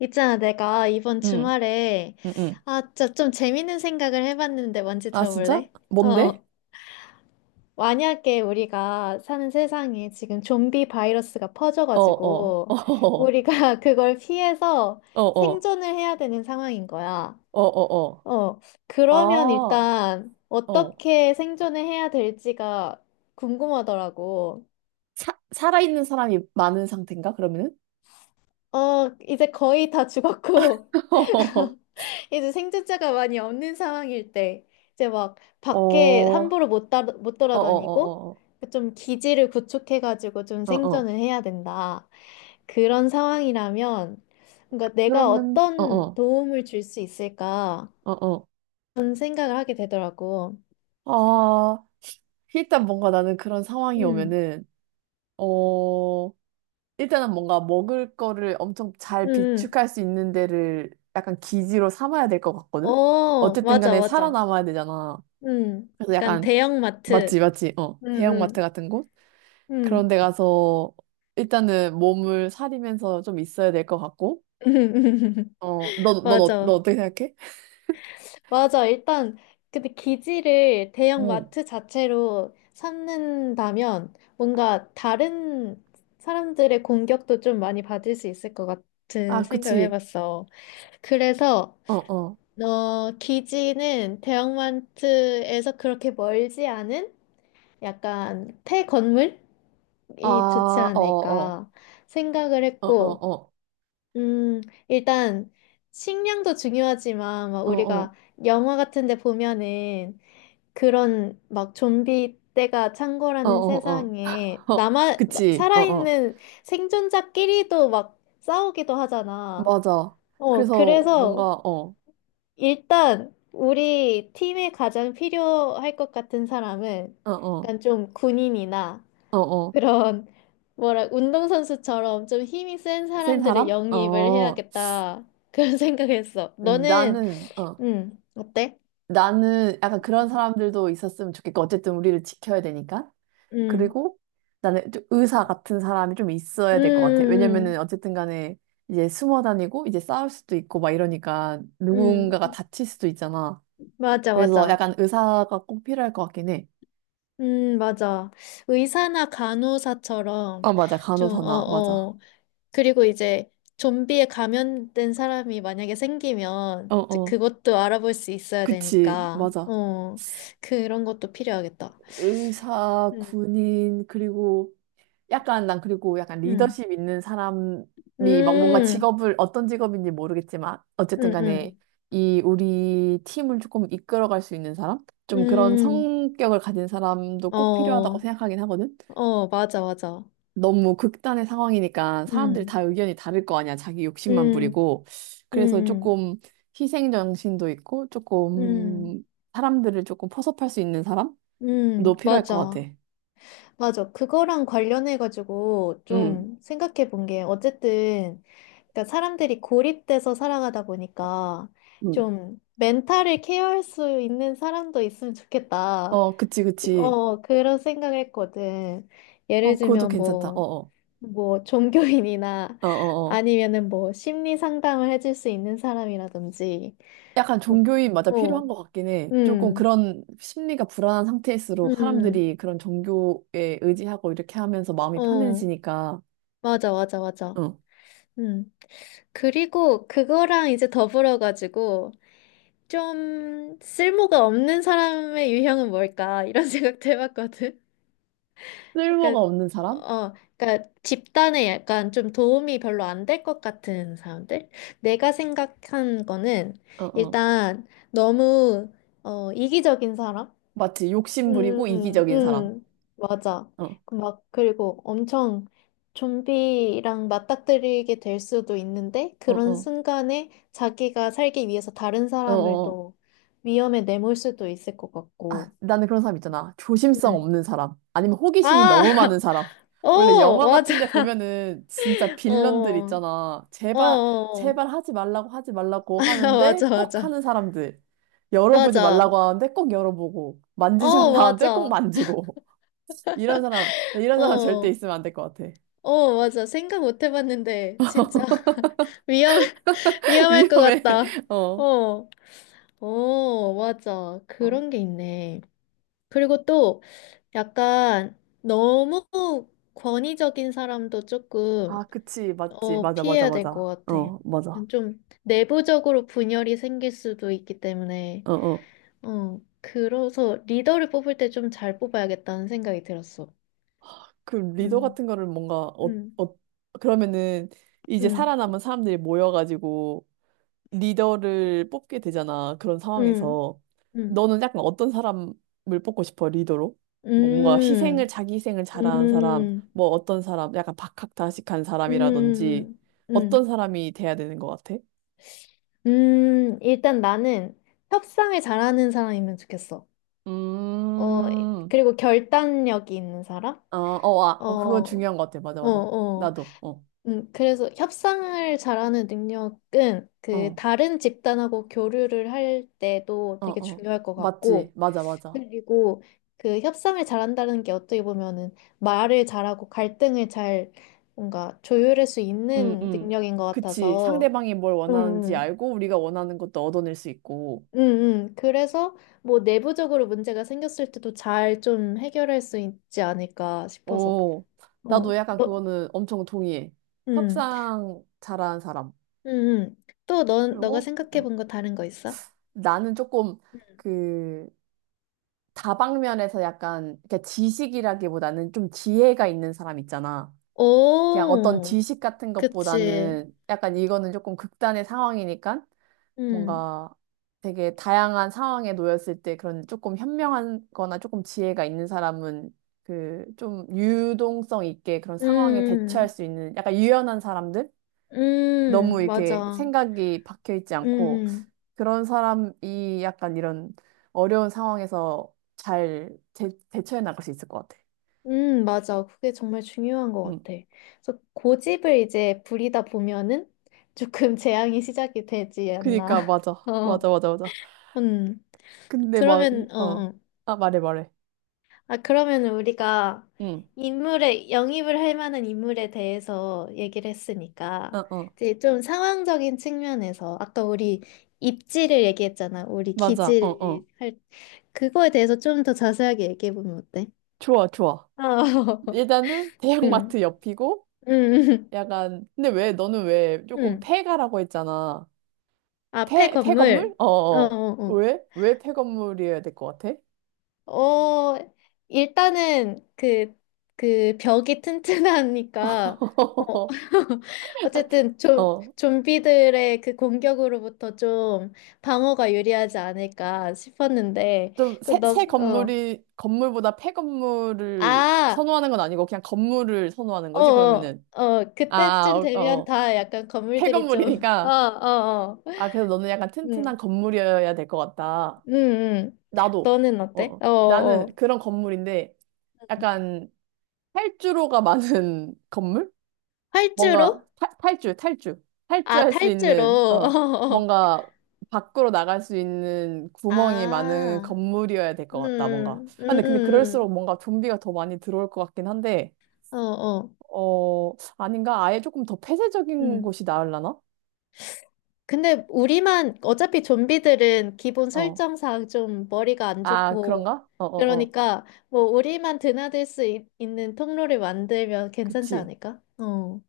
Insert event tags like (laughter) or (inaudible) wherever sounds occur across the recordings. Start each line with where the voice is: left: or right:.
left: 있잖아, 내가 이번
right: 응,
left: 주말에,
right: 응, 응.
left: 좀 재밌는 생각을 해봤는데 뭔지
right: 아, 진짜?
left: 들어볼래?
right: 뭔데?
left: 어, 만약에 우리가 사는 세상에 지금 좀비 바이러스가
right: 어, 어, (laughs)
left: 퍼져가지고,
right: 어,
left: 우리가 (laughs) 그걸 피해서
right: 어, 어,
left: 생존을 해야 되는 상황인 거야.
right: 어, 어,
left: 어,
right: 어. 어.
left: 그러면
right: 아,
left: 일단
right: 어.
left: 어떻게 생존을 해야 될지가 궁금하더라고.
right: 살아있는 사람이 많은 상태인가, 그러면은?
left: 어, 이제 거의 다 죽었고,
right: (laughs)
left: (laughs) 이제 생존자가 많이 없는 상황일 때 이제 막
right: 어,
left: 밖에
right: 어,
left: 함부로 못
right: 어,
left: 돌아다니고
right: 어, 어,
left: 좀 기지를 구축해가지고 좀
right: 어, 어, 어.
left: 생존을 해야 된다. 그런 상황이라면 뭔가 내가
right: 그러면, 어,
left: 어떤
right: 어,
left: 도움을 줄 수 있을까?
right: 어, 어.
left: 그런 생각을 하게 되더라고.
right: 아, 일단 뭔가 나는 그런 상황이
left: 음,
right: 오면은, 어, 일단은 뭔가 먹을 거를 엄청
left: 음,
right: 잘
left: 음.
right: 비축할 수 있는 데를 약간 기지로 삼아야 될 것 같거든?
left: 어,
right: 어쨌든
left: 맞아,
right: 간에
left: 맞아.
right: 살아남아야 되잖아.
left: 음,
right: 그래서
left: 약간
right: 약간 맞지
left: 대형마트.
right: 맞지 어 대형마트
left: 음,
right: 같은 곳 그런
left: 음,
right: 데
left: 음.
right: 가서 일단은 몸을 사리면서 좀 있어야 될 것 같고
left: (laughs)
right: 너
left: 맞아.
right: 어떻게 생각해?
left: 맞아. 일단 근데 기지를
right: 어.
left: 대형
right: 어.
left: 마트 자체로 삼는다면 뭔가 다른 사람들의 공격도 좀 많이 받을 수 있을 것 같은
right: 아,
left: 생각을
right: 그치.
left: 해봤어. 그래서 어, 기지는 대형 마트에서 그렇게 멀지 않은 약간 폐 건물이 좋지 않을까 생각을 했고,
right: 어어아어어어 어 어 어 어 어 어 어 어 어
left: 음, 일단 식량도 중요하지만 막 우리가 영화 같은 데 보면은 그런 막 좀비 때가 찬 거라는 세상에
right: 그치 어 어
left: 살아있는 생존자끼리도 막 싸우기도 하잖아.
right: 맞아.
left: 어,
right: 그래서
left: 그래서
right: 뭔가
left: 일단 우리 팀에 가장 필요할 것 같은 사람은
right: 어어어 어 어
left: 약간 좀 군인이나 그런 뭐라 운동선수처럼 좀 힘이 센
right: 센
left: 사람들을
right: 사람?
left: 영입을
right: 어
left: 해야겠다. 그런 (laughs) 생각했어. 너는
right: 나는 어
left: 어때?
right: 나는 약간 그런 사람들도 있었으면 좋겠고 어쨌든 우리를 지켜야 되니까
left: 응.
right: 그리고 나는 좀 의사 같은 사람이 좀
left: 음.
right: 있어야 될 것 같아. 왜냐면은
left: 음.
right: 어쨌든 간에 이제 숨어 다니고 이제 싸울 수도 있고 막 이러니까
left: 음. 음.
right: 누군가가
left: 음.
right: 다칠 수도 있잖아.
left: 맞아,
right: 그래서
left: 맞아.
right: 약간 의사가 꼭 필요할 것 같긴 해.
left: 맞아. 의사나
right: 아,
left: 간호사처럼
right: 맞아.
left: 좀, 어,
right: 간호사나. 맞아.
left: 어. 그리고 이제 좀비에 감염된 사람이 만약에
right: 어,
left: 생기면 이제
right: 어.
left: 그것도 알아볼 수 있어야
right: 그치.
left: 되니까,
right: 맞아.
left: 어, 그런 것도 필요하겠다.
right: 의사,
left: 음,
right: 군인, 그리고 약간 난 그리고 약간
left: 음,
right: 리더십 있는 사람이 막 뭔가
left: 음,
right: 직업을 어떤 직업인지 모르겠지만 어쨌든
left: 음,
right: 간에
left: 음,
right: 이 우리 팀을 조금 이끌어갈 수 있는 사람? 좀 그런
left: 음,
right: 성격을 가진 사람도 꼭 필요하다고
left: 어,
right: 생각하긴 하거든.
left: 어, 맞아, 맞아.
right: 너무 극단의 상황이니까 사람들이
left: 음,
right: 다 의견이 다를 거 아니야. 자기 욕심만
left: 음,
right: 부리고. 그래서
left: 음,
right: 조금 희생 정신도 있고
left: 음,
right: 조금 사람들을 조금 포섭할 수 있는 사람도 필요할 것
left: 맞아.
right: 같아.
left: 맞아. 그거랑 관련해가지고
right: 응.
left: 좀 생각해 본 게, 어쨌든, 그러니까 사람들이 고립돼서 살아가다 보니까
right: 응.
left: 좀 멘탈을 케어할 수 있는 사람도 있으면 좋겠다.
right: 어, 그치, 그치.
left: 어, 그런 생각을 했거든. 예를
right: 어, 그것도
left: 들면
right: 괜찮다.
left: 뭐,
right: 어어.
left: 뭐, 종교인이나
right: 어어어.
left: 아니면은 뭐, 심리 상담을 해줄 수 있는 사람이라든지,
right: 약간
left: 뭐,
right: 종교인 맞아
left: 뭐,
right: 필요한 것 같긴 해. 조금
left: 음,
right: 그런 심리가 불안한 상태일수록
left: 음,
right: 사람들이 그런 종교에 의지하고 이렇게 하면서 마음이
left: 어,
right: 편해지니까,
left: 맞아, 맞아, 맞아.
right: 어.
left: 음. 그리고 그거랑 이제 더불어 가지고 좀 쓸모가 없는 사람의 유형은 뭘까 이런 (laughs) 생각도 해봤거든.
right: 쓸모가
left: 그러니까
right: 없는 사람?
left: 어, 그러니까 집단에 약간 좀 도움이 별로 안 될 것 같은 사람들. 내가 생각한 거는
right: 어어.
left: 일단 너무 어, 이기적인 사람.
right: 마치 욕심 부리고
left: 음,
right: 이기적인 사람.
left: 음, 맞아.
right: 어
left: 그 막, 그리고 엄청 좀비랑 맞닥뜨리게 될 수도 있는데, 그런
right: 어어.
left: 순간에 자기가 살기 위해서 다른 사람을
right: 어어.
left: 또 위험에 내몰 수도 있을 것 같고.
right: 아, 나는 그런 사람 있잖아. 조심성
left: 음.
right: 없는 사람. 아니면 호기심이 너무 많은
left: 아,
right: 사람.
left: (laughs) 오,
right: 원래 영화 같은 데
left: 맞아.
right: 보면은 진짜 빌런들
left: 어,
right: 있잖아.
left: 어,
right: 제발,
left: 어.
right: 제발 하지 말라고 하지 말라고
left: (laughs)
right: 하는데
left: 맞아,
right: 꼭
left: 맞아.
right: 하는 사람들. 열어보지
left: 맞아.
right: 말라고 하는데 꼭 열어보고. 만지지
left: 어,
right: 말라고 하는데 꼭
left: 맞아.
right: 만지고. (laughs) 이런 사람, 이런 사람 절대
left: 어,
right: 있으면 안 될 것 같아.
left: 어, 맞아. 생각 못 해봤는데, 진짜
right: (laughs)
left: (laughs) 위험, (laughs) 위험할 것
right: 위험해.
left: 같다.
right: (laughs) 어.
left: 어. 어, 맞아.
right: 어.
left: 그런 게 있네. 그리고 또 약간 너무 권위적인 사람도
right: 아,
left: 조금
right: 그치. 맞지.
left: 어,
right: 맞아, 맞아,
left: 피해야 될 것
right: 맞아.
left: 같아.
right: 어, 맞아.
left: 약간 좀 내부적으로 분열이 생길 수도 있기 때문에
right: 어, 어.
left: 어, 그래서 리더를 뽑을 때 좀 잘 뽑아야겠다는 생각이 들었어.
right: 그 리더
left: 음,
right: 같은 거를 뭔가 어,
left: 음,
right: 어 그러면은 이제
left: 음,
right: 살아남은 사람들이 모여가지고 리더를 뽑게 되잖아. 그런
left: 음,
right: 상황에서
left: 음,
right: 너는 약간 어떤 사람을 뽑고 싶어 리더로? 뭐 뭔가
left: 음,
right: 희생을 자기 희생을 잘하는 사람,
left: 음,
right: 뭐 어떤 사람, 약간 박학다식한
left: 음,
right: 사람이라든지
left: 음,
right: 어떤
left: 음.
right: 사람이 돼야 되는 것 같아?
left: 일단 나는 협상을 잘하는 사람이면 좋겠어. 어,
right: 음,
left: 그리고 결단력이 있는 사람?
right: 어, 어, 아,
left: 어,
right: 어, 그건
left: 어,
right: 중요한 것 같아. 맞아, 맞아.
left: 어.
right: 나도, 어,
left: 그래서 협상을 잘하는 능력은 그
right: 어,
left: 다른 집단하고 교류를 할 때도
right: 어,
left: 되게
right: 어.
left: 중요할 것
right: 맞지,
left: 같고,
right: 맞아, 맞아.
left: 그리고 그 협상을 잘한다는 게 어떻게 보면은 말을 잘하고 갈등을 잘 뭔가 조율할 수
right: 응,
left: 있는
right: 응.
left: 능력인 것
right: 그치.
left: 같아서,
right: 상대방이 뭘
left: 음,
right: 원하는지
left: 음.
right: 알고 우리가 원하는 것도 얻어낼 수 있고.
left: 음, 그래서 뭐 내부적으로 문제가 생겼을 때도 잘 좀 해결할 수 있지 않을까 싶어서.
right: 오,
left: 어,
right: 나도 약간
left: 너,
right: 그거는 엄청 동의해.
left: 음,
right: 협상 잘하는 사람.
left: 음, 또 너, 너가
right: 그리고
left: 생각해 본 거 다른 거 있어?
right: 나는 조금
left: 음.
right: 그 다방면에서 약간 그러니까 지식이라기보다는 좀 지혜가 있는 사람 있잖아. 그냥 어떤
left: 오,
right: 지식 같은
left: 그치.
right: 것보다는 약간 이거는 조금 극단의 상황이니까
left: 음,
right: 뭔가 되게 다양한 상황에 놓였을 때 그런 조금 현명한 거나 조금 지혜가 있는 사람은 그 좀 유동성 있게 그런 상황에 대처할
left: 음,
right: 수 있는 약간 유연한 사람들? 너무 이렇게
left: 맞아.
right: 생각이 박혀 있지
left: 음,
right: 않고
left: 음,
right: 그런 사람이 약간 이런 어려운 상황에서 잘 대처해 나갈 수 있을 것 같아.
left: 맞아. 그게 정말 중요한 것
right: 응.
left: 같아. 그래서 고집을 이제 부리다 보면은 조금 (laughs) 재앙이 시작이 되지
right: 그니까
left: 않나.
right: 맞아.
left: (laughs) 어,
right: 맞아 맞아 맞아.
left: 음.
right: 근데 막 이,
left: 그러면, 어,
right: 어.
left: 어.
right: 아, 말해 말해.
left: 아, 그러면 우리가
right: 응.
left: 인물에, 영입을 할 만한 인물에 대해서 얘기를
right: 어
left: 했으니까,
right: 어.
left: 이제 좀 상황적인 측면에서, 아까 우리 입지를 얘기했잖아. 우리
right: 맞아. 어 어.
left: 기지를 할, 그거에 대해서 좀 더 자세하게 얘기해보면 어때?
right: 좋아 좋아.
left: 어, (laughs)
right: 일단은 (laughs)
left: 응,
right: 대형마트 옆이고
left: 응,
right: 약간 근데 왜 너는 왜 조금
left: 응.
right: 폐가라고 했잖아.
left: 앞에
right: 폐 폐건물?
left: 건물,
right: 어.
left: 어,
right: 어.
left: 어,
right: 어.
left: 어.
right: 왜? 왜 폐건물이어야 될 것 같아?
left: 어, 일단은 그, 그 벽이 튼튼하니까, 어,
right: (laughs)
left: (laughs) 어쨌든 좀,
right: 어.
left: 좀비들의 그 공격으로부터 좀 방어가 유리하지 않을까 싶었는데,
right: 좀
left: 그,
right: 새
left: 너,
right: 새
left: 어,
right: 건물이 건물보다 폐건물을
left: 아,
right: 선호하는 건 아니고 그냥 건물을 선호하는
left: 어,
right: 거지.
left: 어,
right: 그러면은
left: 어,
right: 아,
left: 그때쯤
right: 어,
left: 되면
right: 어.
left: 다 약간 건물들이 좀, (laughs) 어,
right: 폐건물이니까
left: 어, 어,
right: 아, 그래서 너는 약간 튼튼한
left: 응,
right: 건물이어야 될 것 같다.
left: 응, 응.
right: 나도.
left: 너는
right: 어.
left: 어때?
right: 어.
left: 어, 어.
right: 나는 그런 건물인데 약간 탈주로가 많은 (laughs) 건물? 뭔가
left: 활주로?
right: 탈주.
left: 아,
right: 탈주할 수
left: 탈주로.
right: 있는,
left: (laughs) 어,
right: 어,
left: 어.
right: 뭔가 밖으로 나갈 수 있는 구멍이 많은
left: 아.
right: 건물이어야 될 것 같다, 뭔가.
left: 음, 음,
right: 아, 근데
left: 음,
right: 그럴수록 뭔가 좀비가 더 많이 들어올 것 같긴 한데,
left: 어, 어,
right: 어, 아닌가? 아예 조금 더 폐쇄적인
left: 음.
right: 곳이 나으려나?
left: 근데 우리만 어차피 좀비들은 기본
right: 어.
left: 설정상 좀 머리가 안
right: 아,
left: 좋고
right: 그런가? 어, 어, 어.
left: 그러니까 뭐 우리만 드나들 수 있, 는 통로를 만들면 괜찮지
right: 그치.
left: 않을까? 어.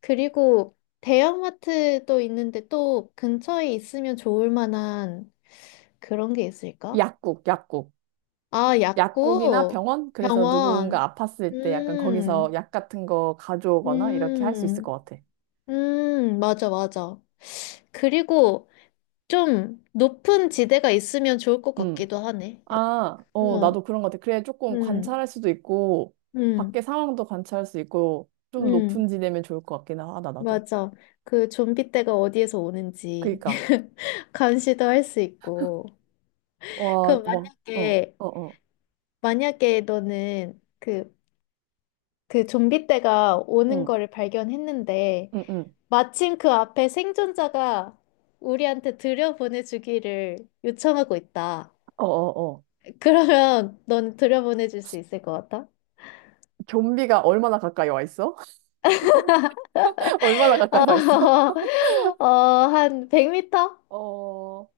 left: 그리고 대형마트도 있는데 또 근처에 있으면 좋을 만한 그런 게 있을까?
right: 약국, 약국.
left: 아,
right: 약국이나
left: 약국,
right: 병원? 그래서
left: 병원.
right: 누군가 아팠을 때 약간 거기서
left: 음,
right: 약 같은 거 가져오거나 이렇게 할 수 있을
left: 음.
right: 것 같아.
left: 맞아, 맞아. 그리고 좀 높은 지대가 있으면 좋을 것
right: 음.
left: 같기도 하네.
right: 아, 어,
left: 어,
right: 나도 그런 것 같아. 그래, 조금
left: 음,
right: 관찰할 수도 있고, 밖에
left: 음,
right: 상황도 관찰할 수 있고, 좀
left: 음,
right: 높은 지대면 좋을 것 같긴 하다, 나도.
left: 맞아. 그 좀비 떼가 어디에서 오는지
right: 그니까,
left: (laughs) 감시도 할 수 있고.
right: 와,
left: 그럼
right: 막, 어,
left: 만약에,
right: 어, 어,
left: 만약에 너는 그, 그 좀비 떼가 오는
right: 응,
left: 거를 발견했는데,
right: 응, 응,
left: 마침 그 앞에 생존자가 우리한테 들여보내주기를 요청하고 있다.
right: 어, 어, 어.
left: 그러면 넌 들여보내줄 수 있을 것 같아?
right: 좀비가 얼마나 가까이 와 있어? (laughs) 얼마나 가까이
left: 어,
right: 와 있어? (laughs)
left: (laughs) 어, 한 100m?
right: 어,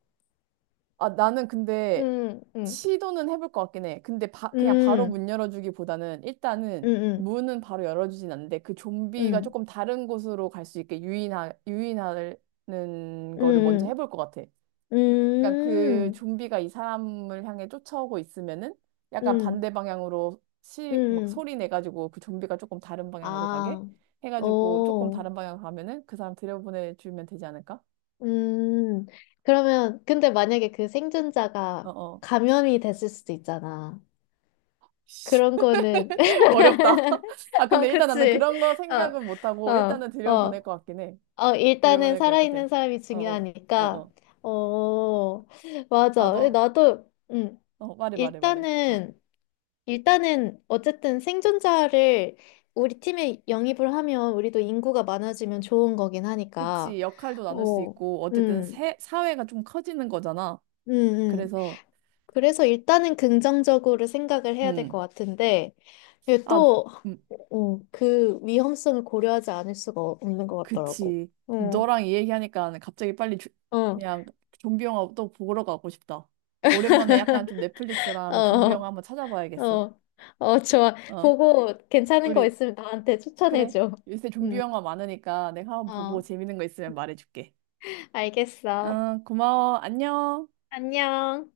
right: 아, 나는 근데
left: 음, 음,
right: 시도는 해볼 것 같긴 해. 근데 그냥 바로
left: 음,
right: 문 열어주기보다는 일단은
left: 음,
right: 문은 바로 열어주진 않는데 그 좀비가
left: 음,
right: 조금 다른 곳으로 갈 수 있게 유인하는 거를 먼저
left: 음,
right: 해볼 것 같아.
left: 음,
right: 그러니까 그
left: 음,
right: 좀비가 이 사람을 향해 쫓아오고 있으면은
left: 음,
right: 약간
left: 음.
right: 반대 방향으로 막
left: 음.
right: 소리 내가지고 그 좀비가 조금 다른 방향으로 가게
left: 아,
right: 해가지고 조금
left: 오,
right: 다른 방향으로 가면은 그 사람 들여보내주면 되지 않을까?
left: 음. 그러면, 근데 만약에 그 생존자가
right: 어어.
left: 감염이 됐을 수도 있잖아. 그런 거는,
right: 어렵다. (laughs)
left: (laughs)
right: 아,
left: 어,
right: 근데 일단 나는
left: 그치.
right: 그런 거 생각은
left: 어,
right: 못하고, 일단은
left: 어,
right: 들여보낼
left: 어.
right: 것 같긴 해.
left: 어, 일단은
right: 들여보낼 것 같아.
left: 살아있는 사람이
right: 어, 어, 어,
left: 중요하니까.
right: 어.
left: 어,
right: 아,
left: 맞아.
right: 너,
left: 나도,
right: 말해, 말해, 말해. 어.
left: 일단은, 일단은, 어쨌든 생존자를 우리 팀에 영입을 하면 우리도 인구가 많아지면 좋은 거긴
right: 그치,
left: 하니까.
right: 역할도 나눌 수
left: 어,
right: 있고, 어쨌든
left: 음,
right: 사회가 좀 커지는 거잖아.
left: 음, 음.
right: 그래서,
left: 그래서 일단은 긍정적으로 생각을 해야 될 것
right: 음,
left: 같은데, 이게
right: 아,
left: 또,
right: 음,
left: 어, 그 위험성을 고려하지 않을 수가 없는 것 같더라고.
right: 그치.
left: 어,
right: 너랑 이 얘기하니까 갑자기 빨리
left: 어,
right: 그냥 좀비 영화 또 보러 가고 싶다. 오랜만에 약간 좀 넷플릭스랑 좀비 영화
left: 어.
right: 한번 찾아봐야겠어.
left: 어, 어, 좋아.
right: 어,
left: 보고 괜찮은 거
right: 우리
left: 있으면 나한테
right: 그래.
left: 추천해줘.
right: 요새 좀비
left: 응,
right: 영화 많으니까 내가 한번 보고
left: 어,
right: 재밌는 거 있으면 말해줄게.
left: 알겠어.
right: 응, 고마워. 안녕.
left: 안녕.